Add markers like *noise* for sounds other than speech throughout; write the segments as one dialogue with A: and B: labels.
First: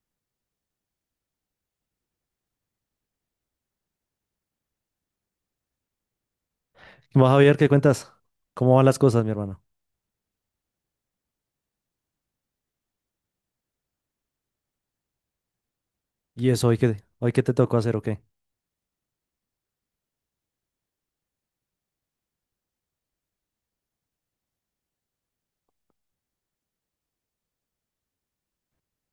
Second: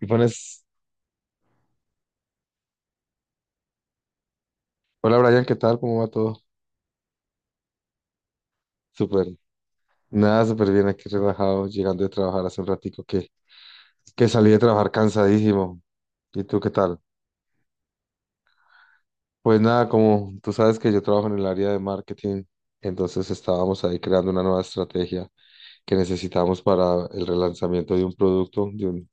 A: Y pones, hola Brian, ¿qué tal? ¿Cómo va todo?
B: Vas a ver qué cuentas, cómo van las cosas,
A: Súper,
B: mi hermano.
A: nada, súper bien aquí relajado, llegando de trabajar hace un ratico que salí de trabajar cansadísimo. ¿Y
B: Y
A: tú
B: eso
A: qué tal?
B: hoy qué te tocó hacer o qué.
A: Pues nada, como tú sabes que yo trabajo en el área de marketing, entonces estábamos ahí creando una nueva estrategia que necesitamos para el relanzamiento de un producto,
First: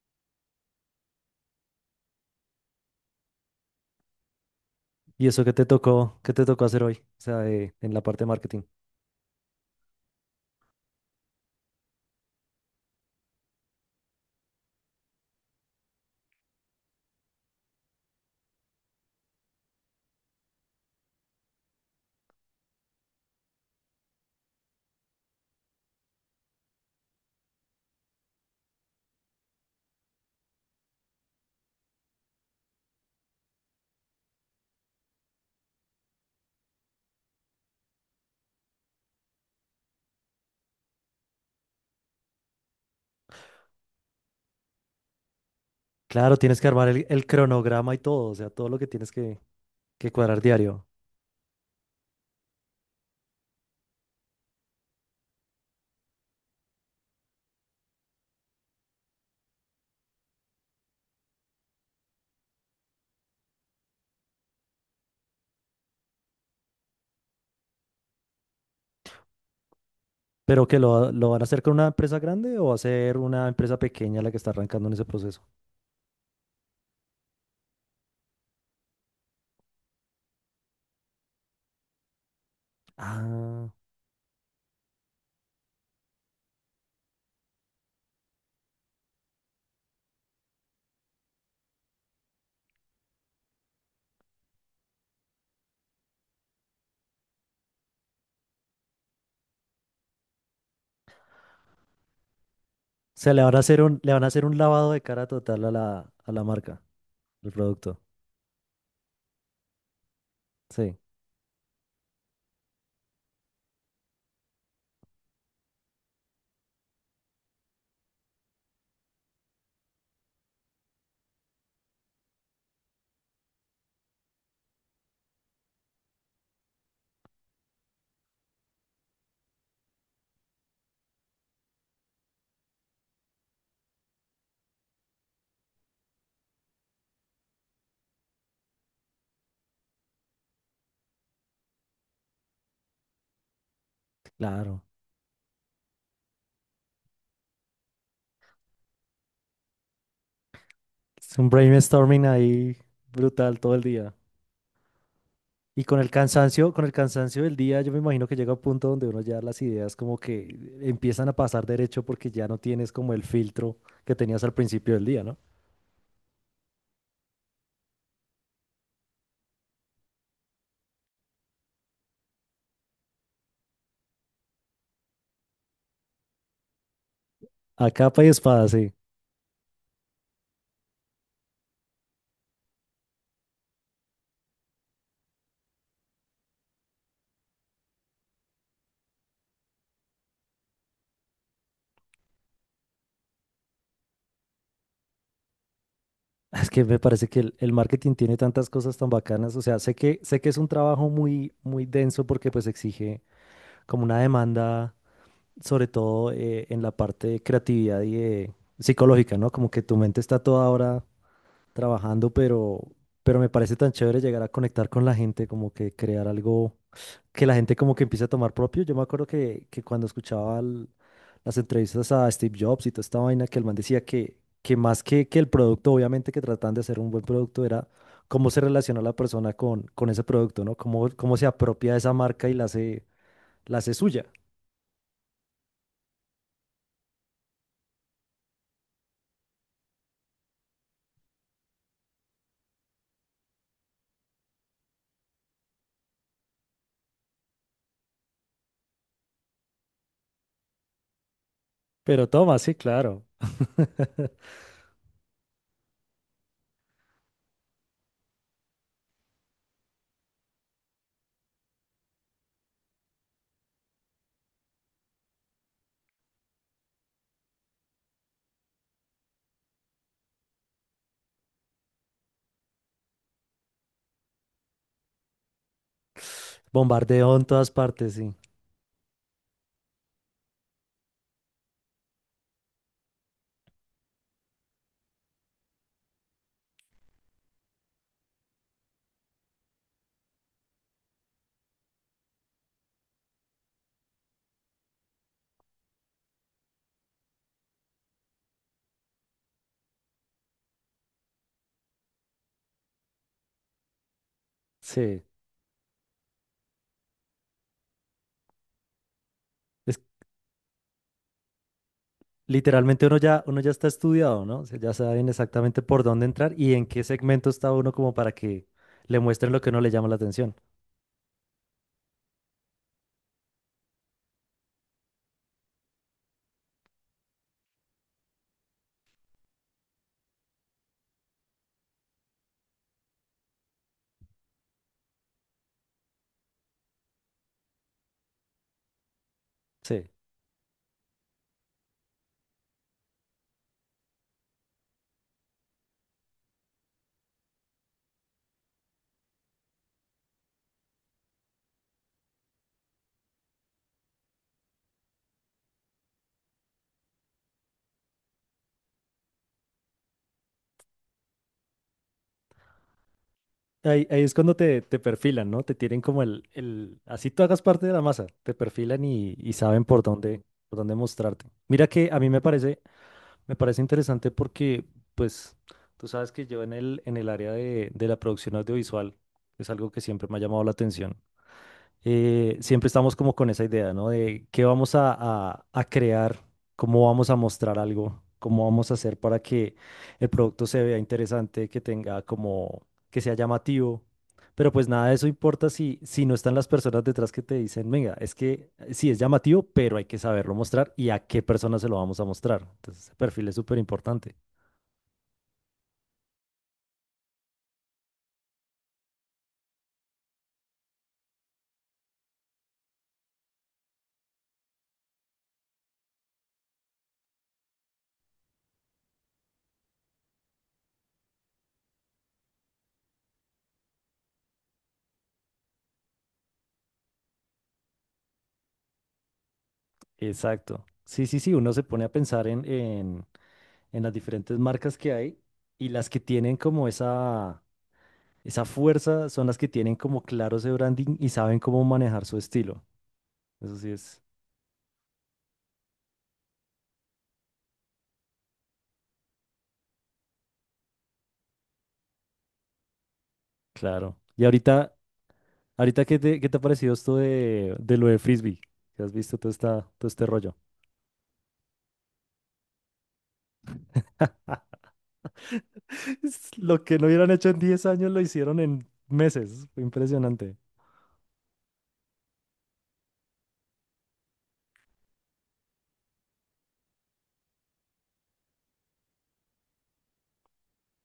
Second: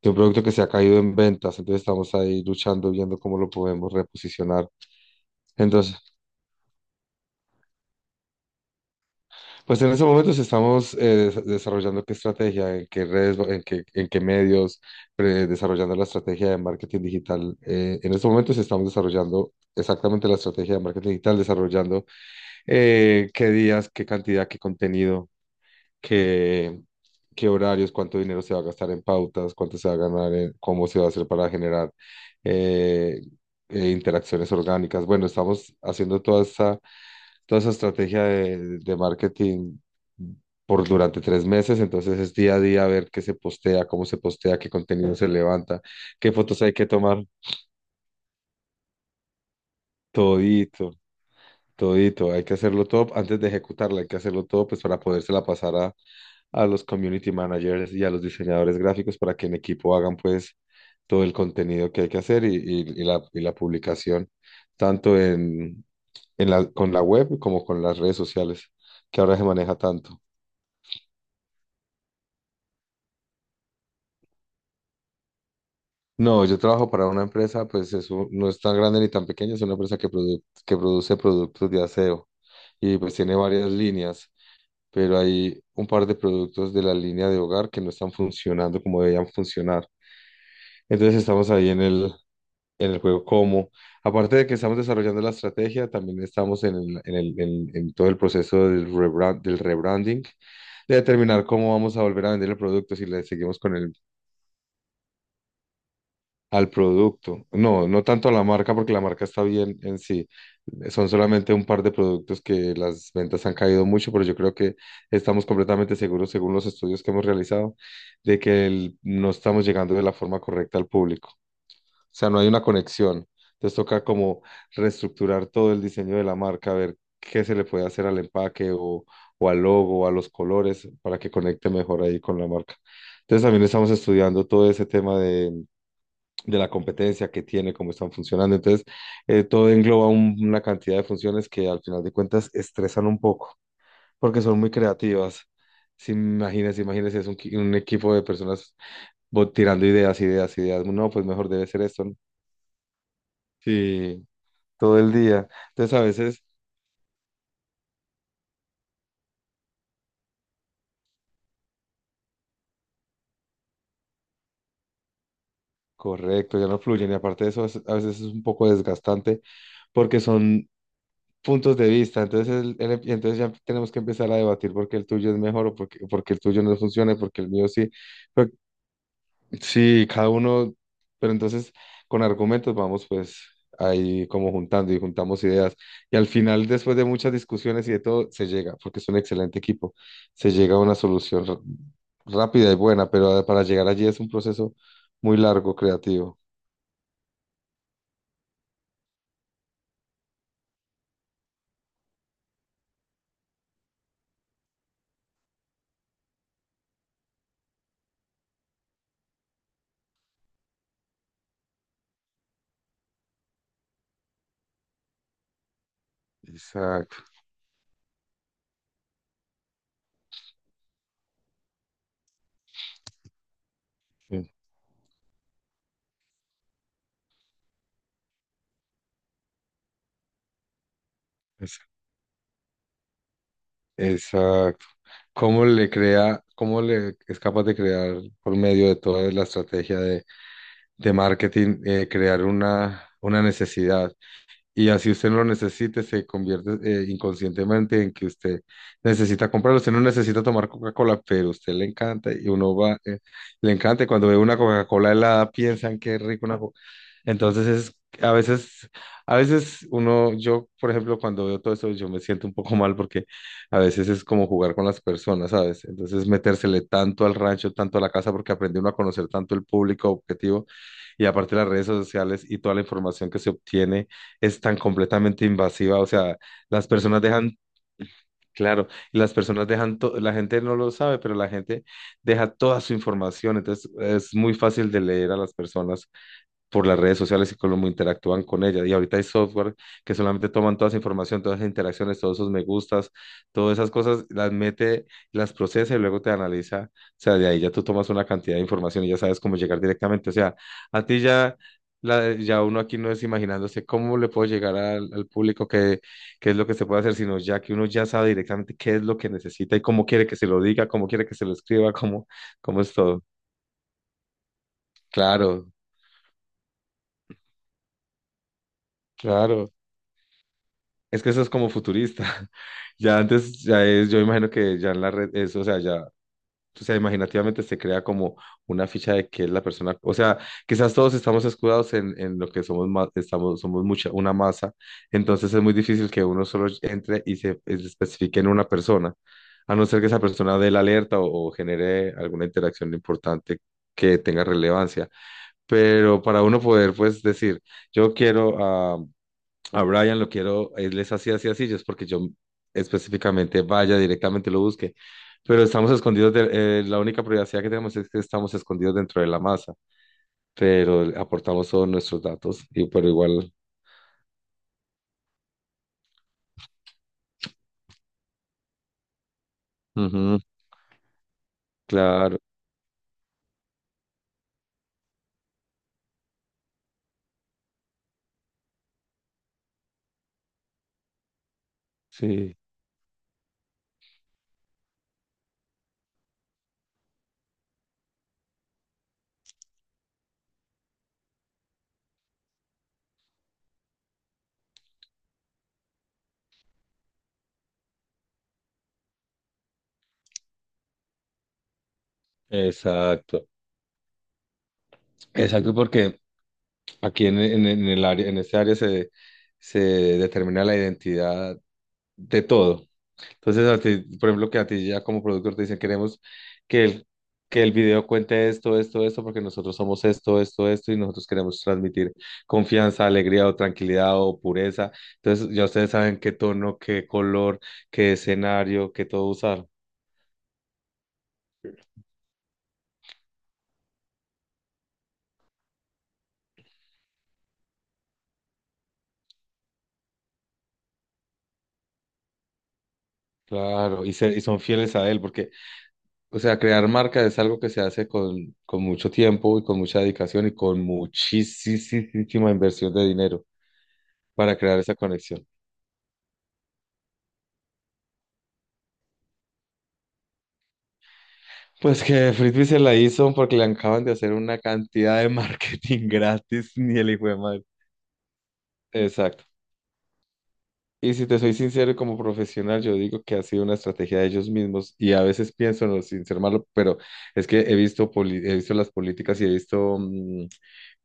A: de un producto que se ha caído en ventas, entonces estamos ahí luchando, viendo cómo lo podemos reposicionar.
B: Y eso
A: Entonces,
B: qué te tocó hacer hoy, o sea, en la parte de marketing.
A: pues en estos momentos estamos desarrollando qué estrategia, en qué redes, en qué medios, desarrollando la estrategia de marketing digital. En estos momentos estamos desarrollando exactamente la estrategia de marketing digital, desarrollando qué días, qué cantidad, qué contenido, qué, qué horarios, cuánto dinero se va a gastar en pautas, cuánto se va a ganar, cómo se va a hacer para generar eh, interacciones orgánicas. Bueno, estamos haciendo toda esta toda esa estrategia de marketing por durante tres meses, entonces es día a día ver qué se postea, cómo se postea, qué contenido se levanta, qué
B: Claro, tienes
A: fotos
B: que
A: hay que
B: armar el,
A: tomar,
B: el cronograma y todo, o sea, todo lo que tienes que cuadrar diario.
A: todito, todito, hay que hacerlo todo antes de ejecutarla, hay que hacerlo todo pues para podérsela pasar a los community managers y a los diseñadores gráficos para que en equipo hagan pues todo el contenido que hay que hacer y la publicación, tanto en, en la, con la web como con las redes sociales, que ahora se maneja tanto.
B: Pero que lo van a hacer con una empresa grande o va a ser una empresa pequeña la que está arrancando en ese proceso.
A: No, yo trabajo para una empresa, pues eso no es tan grande ni tan pequeña, es una empresa que produce productos de aseo y pues
B: Ah,
A: tiene varias
B: o
A: líneas, pero hay un par de productos de la línea de hogar que no están funcionando como debían funcionar. Entonces estamos ahí en el juego como, aparte de que estamos desarrollando la estrategia, también estamos en todo el proceso del rebranding, de determinar cómo vamos a volver a vender el producto, si le
B: sea, le van
A: seguimos
B: a
A: con
B: hacer
A: el
B: un, le van a hacer un lavado de cara total a la
A: al
B: marca,
A: producto.
B: al
A: No,
B: producto.
A: no tanto a la marca, porque la marca está bien en sí.
B: Sí,
A: Son solamente un par de productos que las ventas han caído mucho, pero yo creo que estamos completamente seguros, según los estudios que hemos realizado, de no estamos llegando de la forma correcta al público. O sea, no hay una conexión. Entonces toca como reestructurar todo el diseño de la marca, ver qué se le puede hacer al empaque o al logo, a los colores, para que conecte mejor ahí con la marca. Entonces también estamos estudiando todo ese tema de la competencia que tiene, cómo están funcionando. Entonces, todo engloba una cantidad de funciones que al final de cuentas estresan un poco, porque son muy
B: claro.
A: creativas. Si imagínense, imagínense, es un equipo de personas tirando ideas, ideas, ideas. No, pues
B: Es
A: mejor
B: un
A: debe ser esto, ¿no?
B: brainstorming ahí brutal todo el día.
A: Sí, todo el día.
B: Y
A: Entonces, a veces,
B: con el cansancio del día, yo me imagino que llega un punto donde uno ya las ideas como que empiezan a pasar derecho porque ya no tienes como el filtro que tenías al principio del día, ¿no?
A: correcto, ya no fluyen. Y aparte de eso, a veces es un poco desgastante porque son puntos de vista. Entonces, entonces ya tenemos que empezar a debatir porque el tuyo es mejor o porque, porque el tuyo no funciona, y porque el mío
B: A
A: sí.
B: capa y
A: Pero
B: espada, sí.
A: sí, cada uno, pero entonces con argumentos vamos pues ahí como juntando y juntamos ideas. Y al final, después de muchas discusiones y de todo, se llega, porque es un excelente equipo, se llega a una solución rápida y buena, pero para llegar allí es un proceso muy largo, creativo.
B: *laughs* Es que me parece que el marketing tiene tantas cosas tan bacanas. O sea, sé que es un trabajo muy, muy denso porque pues exige como una demanda, sobre todo en la parte de creatividad y de psicológica, ¿no? Como que tu mente está toda ahora trabajando, pero me parece tan chévere llegar a conectar con la gente, como que crear algo
A: Exacto.
B: que la gente como que empiece a tomar propio. Yo me acuerdo que cuando escuchaba las entrevistas a Steve Jobs y toda esta vaina, que el man decía
A: Sí,
B: que más que el producto, obviamente que trataban de hacer un buen producto, era cómo se relaciona la persona con ese producto, ¿no? Cómo se
A: es-
B: apropia de esa marca y la hace suya.
A: exacto, cómo le crea, cómo le es capaz de crear por medio de toda la estrategia de marketing, crear una necesidad. Y así usted no lo necesite, se convierte inconscientemente en que usted necesita comprarlo. Usted no necesita tomar Coca-Cola, pero a usted le
B: Pero
A: encanta y
B: toma, sí,
A: uno va,
B: claro.
A: le encanta. Y cuando ve una Coca-Cola helada, piensan qué rico una Coca. Entonces es, a veces, a veces uno, yo, por ejemplo, cuando veo todo eso, yo me siento un poco *laughs* mal porque a veces es como jugar con las personas, ¿sabes? Entonces metérsele tanto al rancho, tanto a la casa, porque aprende uno a conocer tanto el público objetivo y aparte las redes sociales y toda la información que se obtiene es tan completamente invasiva, o sea, las personas
B: Bombardeo en
A: dejan,
B: todas partes, sí.
A: claro, y las personas dejan, la gente no lo sabe, pero la gente deja toda su información, entonces es muy fácil de leer a las personas por las redes sociales y cómo interactúan con ella. Y ahorita hay software que solamente toman toda esa información, todas esas interacciones, todos esos me gustas, todas esas cosas, las mete, las procesa y luego te analiza. O sea, de ahí ya tú tomas una cantidad de información y ya sabes cómo llegar directamente. O sea, a ti ya... Ya uno aquí no es imaginándose cómo le puedo llegar
B: Sí.
A: al público, qué, qué es lo que se puede hacer, sino ya que uno ya sabe directamente qué es lo que necesita y cómo quiere que se lo diga, cómo quiere que se lo escriba, cómo, cómo es
B: Literalmente
A: todo.
B: uno ya está estudiado, ¿no? O sea, ya saben
A: Claro,
B: exactamente por dónde entrar y en qué segmento está uno como para que le muestren lo que
A: claro.
B: no le llama la atención.
A: Es que eso es como futurista. *laughs* Ya antes, ya es, yo imagino que ya en la red, eso, o sea, ya, o sea, imaginativamente se crea como una ficha de que es la persona, o sea, quizás todos estamos escudados en lo que somos, estamos, somos mucha, una masa, entonces es muy difícil que uno solo entre y se especifique en una persona, a no ser que
B: Sí.
A: esa persona dé la alerta o genere alguna interacción importante que tenga relevancia. Pero para uno poder, pues, decir, yo quiero ah, a Brian lo quiero, él es así, así, así, yo es porque yo específicamente vaya directamente lo busque. Pero estamos escondidos, de, la única privacidad que tenemos es que estamos escondidos dentro de la masa, pero aportamos todos nuestros datos, y pero igual,
B: Ahí es cuando te perfilan, ¿no? Te tienen como el... Así tú hagas parte de la masa, te perfilan y saben
A: ujú,
B: por dónde mostrarte. Mira que a mí
A: claro,
B: me parece interesante porque, pues, tú sabes que yo en el área de la producción audiovisual es algo que siempre me ha llamado la atención.
A: sí,
B: Siempre estamos como con esa idea, ¿no? De qué vamos a, a crear, cómo vamos a mostrar algo, cómo vamos a hacer para que el producto se vea interesante, que tenga como, que sea llamativo. Pero pues nada de eso importa si, si no están las personas detrás que te dicen, venga, es que sí es llamativo, pero hay que saberlo mostrar y a qué personas se lo vamos a mostrar. Entonces, ese
A: exacto,
B: perfil es súper importante.
A: exacto, porque aquí en el área, en este área se, se determina la identidad de todo. Entonces, a ti, por ejemplo, que a ti ya como productor te dicen, queremos que el, que el video cuente esto, esto, esto, porque nosotros somos esto, esto, esto, y nosotros queremos transmitir confianza, alegría o tranquilidad o pureza. Entonces, ya ustedes saben qué tono, qué color, qué escenario, qué todo usar.
B: Exacto. Sí, sí, sí, uno se pone a pensar en las diferentes marcas que hay y las que tienen como esa fuerza son las que tienen como claro ese branding y saben cómo manejar su estilo. Eso sí
A: Claro,
B: es
A: y son fieles a él, porque, o sea, crear marca es algo que se hace con mucho tiempo y con mucha dedicación y con muchísima inversión de dinero
B: claro. Y
A: para crear esa conexión.
B: ahorita qué te ha parecido esto de lo de Frisbee? ¿Que has visto todo, esta, todo este rollo?
A: Pues que Frisbee se la hizo porque le acaban de hacer una cantidad de marketing *laughs*
B: *laughs* Es
A: gratis,
B: lo que
A: ni
B: no
A: el hijo
B: hubieran
A: de
B: hecho en
A: madre.
B: 10 años lo hicieron en
A: Exacto.
B: meses. Fue impresionante.
A: Y si te soy sincero, como profesional, yo digo que ha sido una estrategia de ellos mismos y a veces pienso, no, sin ser malo, pero es que he visto, he visto las políticas y he visto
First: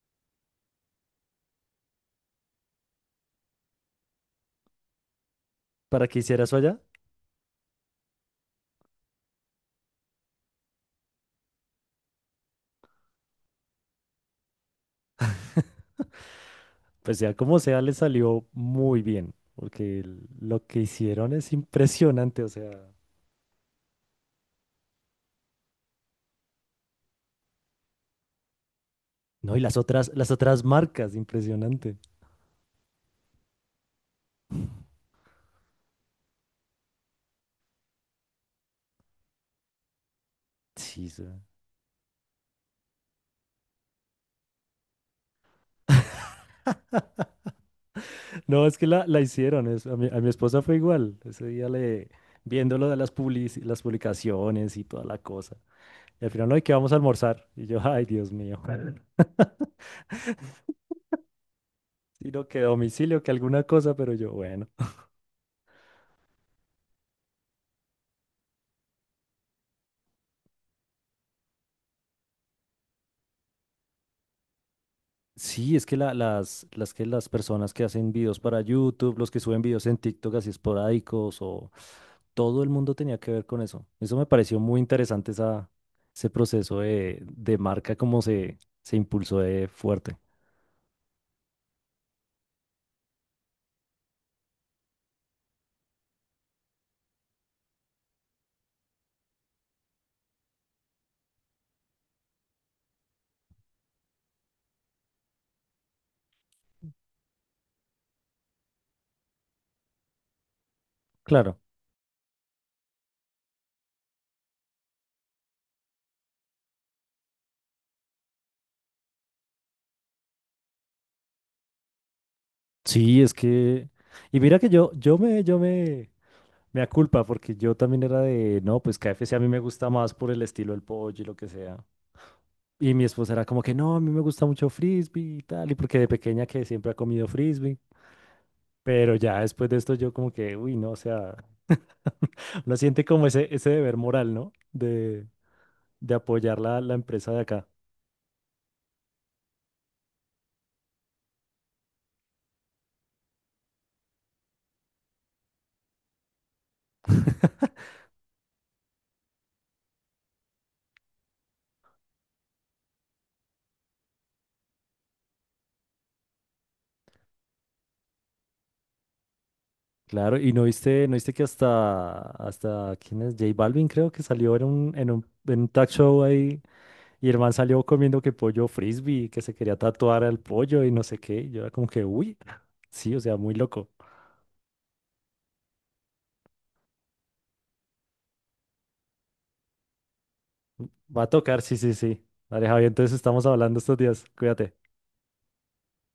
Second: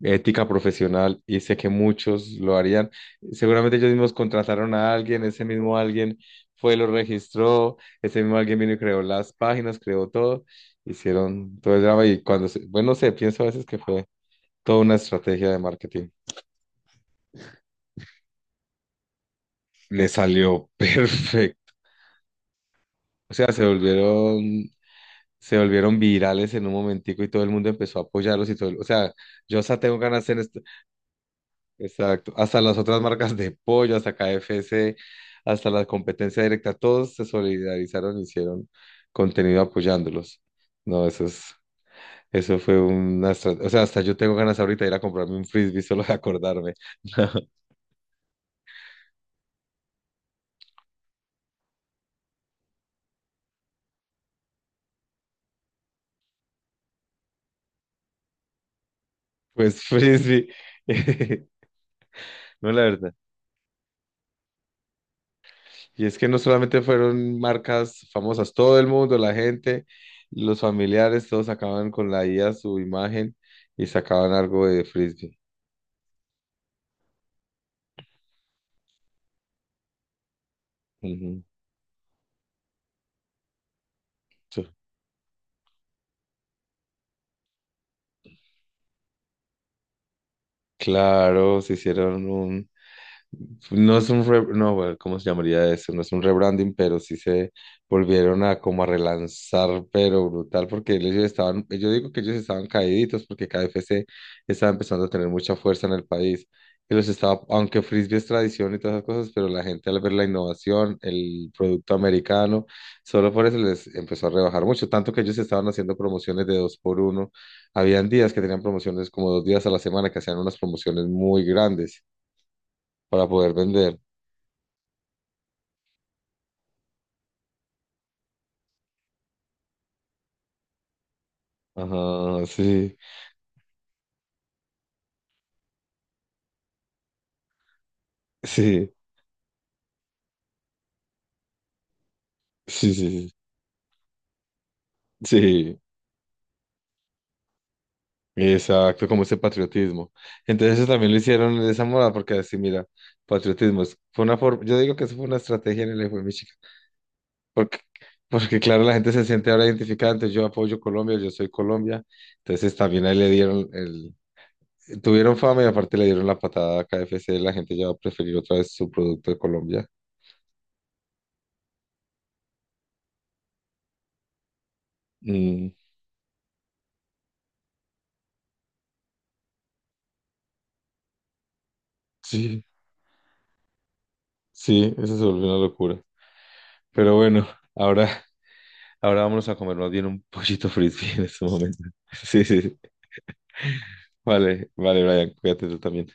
A: ética profesional y sé que muchos lo harían. Seguramente ellos mismos contrataron a alguien, ese mismo
B: ¿Para qué
A: alguien
B: hiciera eso?
A: fue, lo registró, ese mismo alguien vino y creó las páginas, creó todo, hicieron todo el drama y cuando, bueno, no sé, pienso a veces que fue toda una estrategia de marketing.
B: Pues sea como sea, le salió muy bien, porque
A: Le
B: lo
A: salió *laughs*
B: que hicieron es
A: perfecto.
B: impresionante, o sea,
A: O sea, se volvieron virales en un momentico y todo el mundo empezó a apoyarlos y todo, o sea,
B: no,
A: yo
B: y
A: hasta tengo ganas
B: las
A: de hacer esto,
B: otras marcas, impresionante.
A: exacto, hasta las otras marcas de pollo, hasta KFC, hasta la competencia directa, todos se solidarizaron y hicieron contenido apoyándolos. No,
B: Sí, sí.
A: eso es, eso fue una, o sea, hasta yo tengo ganas ahorita de ir a comprarme un frisbee solo de acordarme. *laughs*
B: No, es que la hicieron, a mi esposa fue igual, ese día le, viendo lo de las las publicaciones y toda la cosa, y al final, no, ¿y qué vamos a almorzar? Y yo, ay, Dios mío, *laughs*
A: Pues frisbee. *laughs*
B: sino que
A: No, la verdad.
B: domicilio, que alguna cosa, pero yo, bueno.
A: Y es que no solamente fueron marcas famosas, todo el mundo, la gente, los familiares, todos sacaban con la IA su imagen y sacaban algo de Frisbee.
B: Sí, es que las que las personas que hacen videos para YouTube, los que suben videos en TikTok así esporádicos,
A: Ujú.
B: o todo el mundo tenía que ver con eso. Eso me pareció
A: Sí.
B: muy interesante esa, ese proceso de marca, como se impulsó de fuerte.
A: Claro, se hicieron un, no es un no, bueno, ¿cómo se llamaría eso? No es un rebranding, pero sí se volvieron a como a relanzar, pero brutal, porque ellos estaban, yo digo que ellos estaban caíditos porque KFC estaba empezando a tener mucha fuerza en el país. Y los estaba, aunque frisbee es tradición y todas esas cosas, pero la gente al ver la innovación, el
B: Claro.
A: producto americano, solo por eso les empezó a rebajar mucho, tanto que ellos estaban haciendo promociones de dos por uno. Habían días que tenían promociones como dos días a la semana, que hacían unas promociones muy grandes
B: Sí,
A: para
B: es
A: poder
B: que.
A: vender.
B: Y mira que me aculpa, porque yo también era de, no, pues KFC a mí me gusta más por el estilo del pollo y lo que sea.
A: Ajá,
B: Y
A: sí,
B: mi esposa era como que no, a mí me gusta mucho frisbee y tal, y porque de pequeña que siempre ha comido frisbee.
A: sí,
B: Pero ya después de esto yo como que, uy, no, o sea, *laughs* uno
A: sí,
B: siente como
A: sí,
B: ese deber moral, ¿no?
A: sí,
B: De apoyar la empresa de acá.
A: exacto, como ese patriotismo. Entonces eso también lo hicieron de esa moda, porque así, mira, patriotismo, fue una forma, yo digo que eso fue una estrategia en el hijo de mi chica, porque, porque claro, la gente se siente ahora identificada, entonces yo apoyo Colombia, yo soy Colombia, entonces también ahí le dieron el, tuvieron fama y aparte le dieron la patada a KFC, la gente ya va a preferir otra vez su producto de Colombia.
B: Claro, y no viste, no viste que hasta, hasta, ¿quién es? J Balvin creo que salió en en un
A: Mm,
B: talk show ahí y el man salió comiendo que pollo frisbee, que se quería tatuar al pollo y no sé qué. Y yo era como que, uy,
A: sí,
B: sí, o sea, muy loco.
A: sí, eso se volvió una locura, pero bueno, ahora... Ahora vámonos a comer más bien un pollito frisbee *laughs*
B: Va
A: en
B: a
A: este
B: tocar, sí,
A: momento.
B: sí,
A: *laughs*
B: sí.
A: Sí, sí,
B: Vale,
A: sí.
B: Javier, entonces estamos hablando estos días.
A: Vale,
B: Cuídate.
A: vale, Brian, cuídate tú también.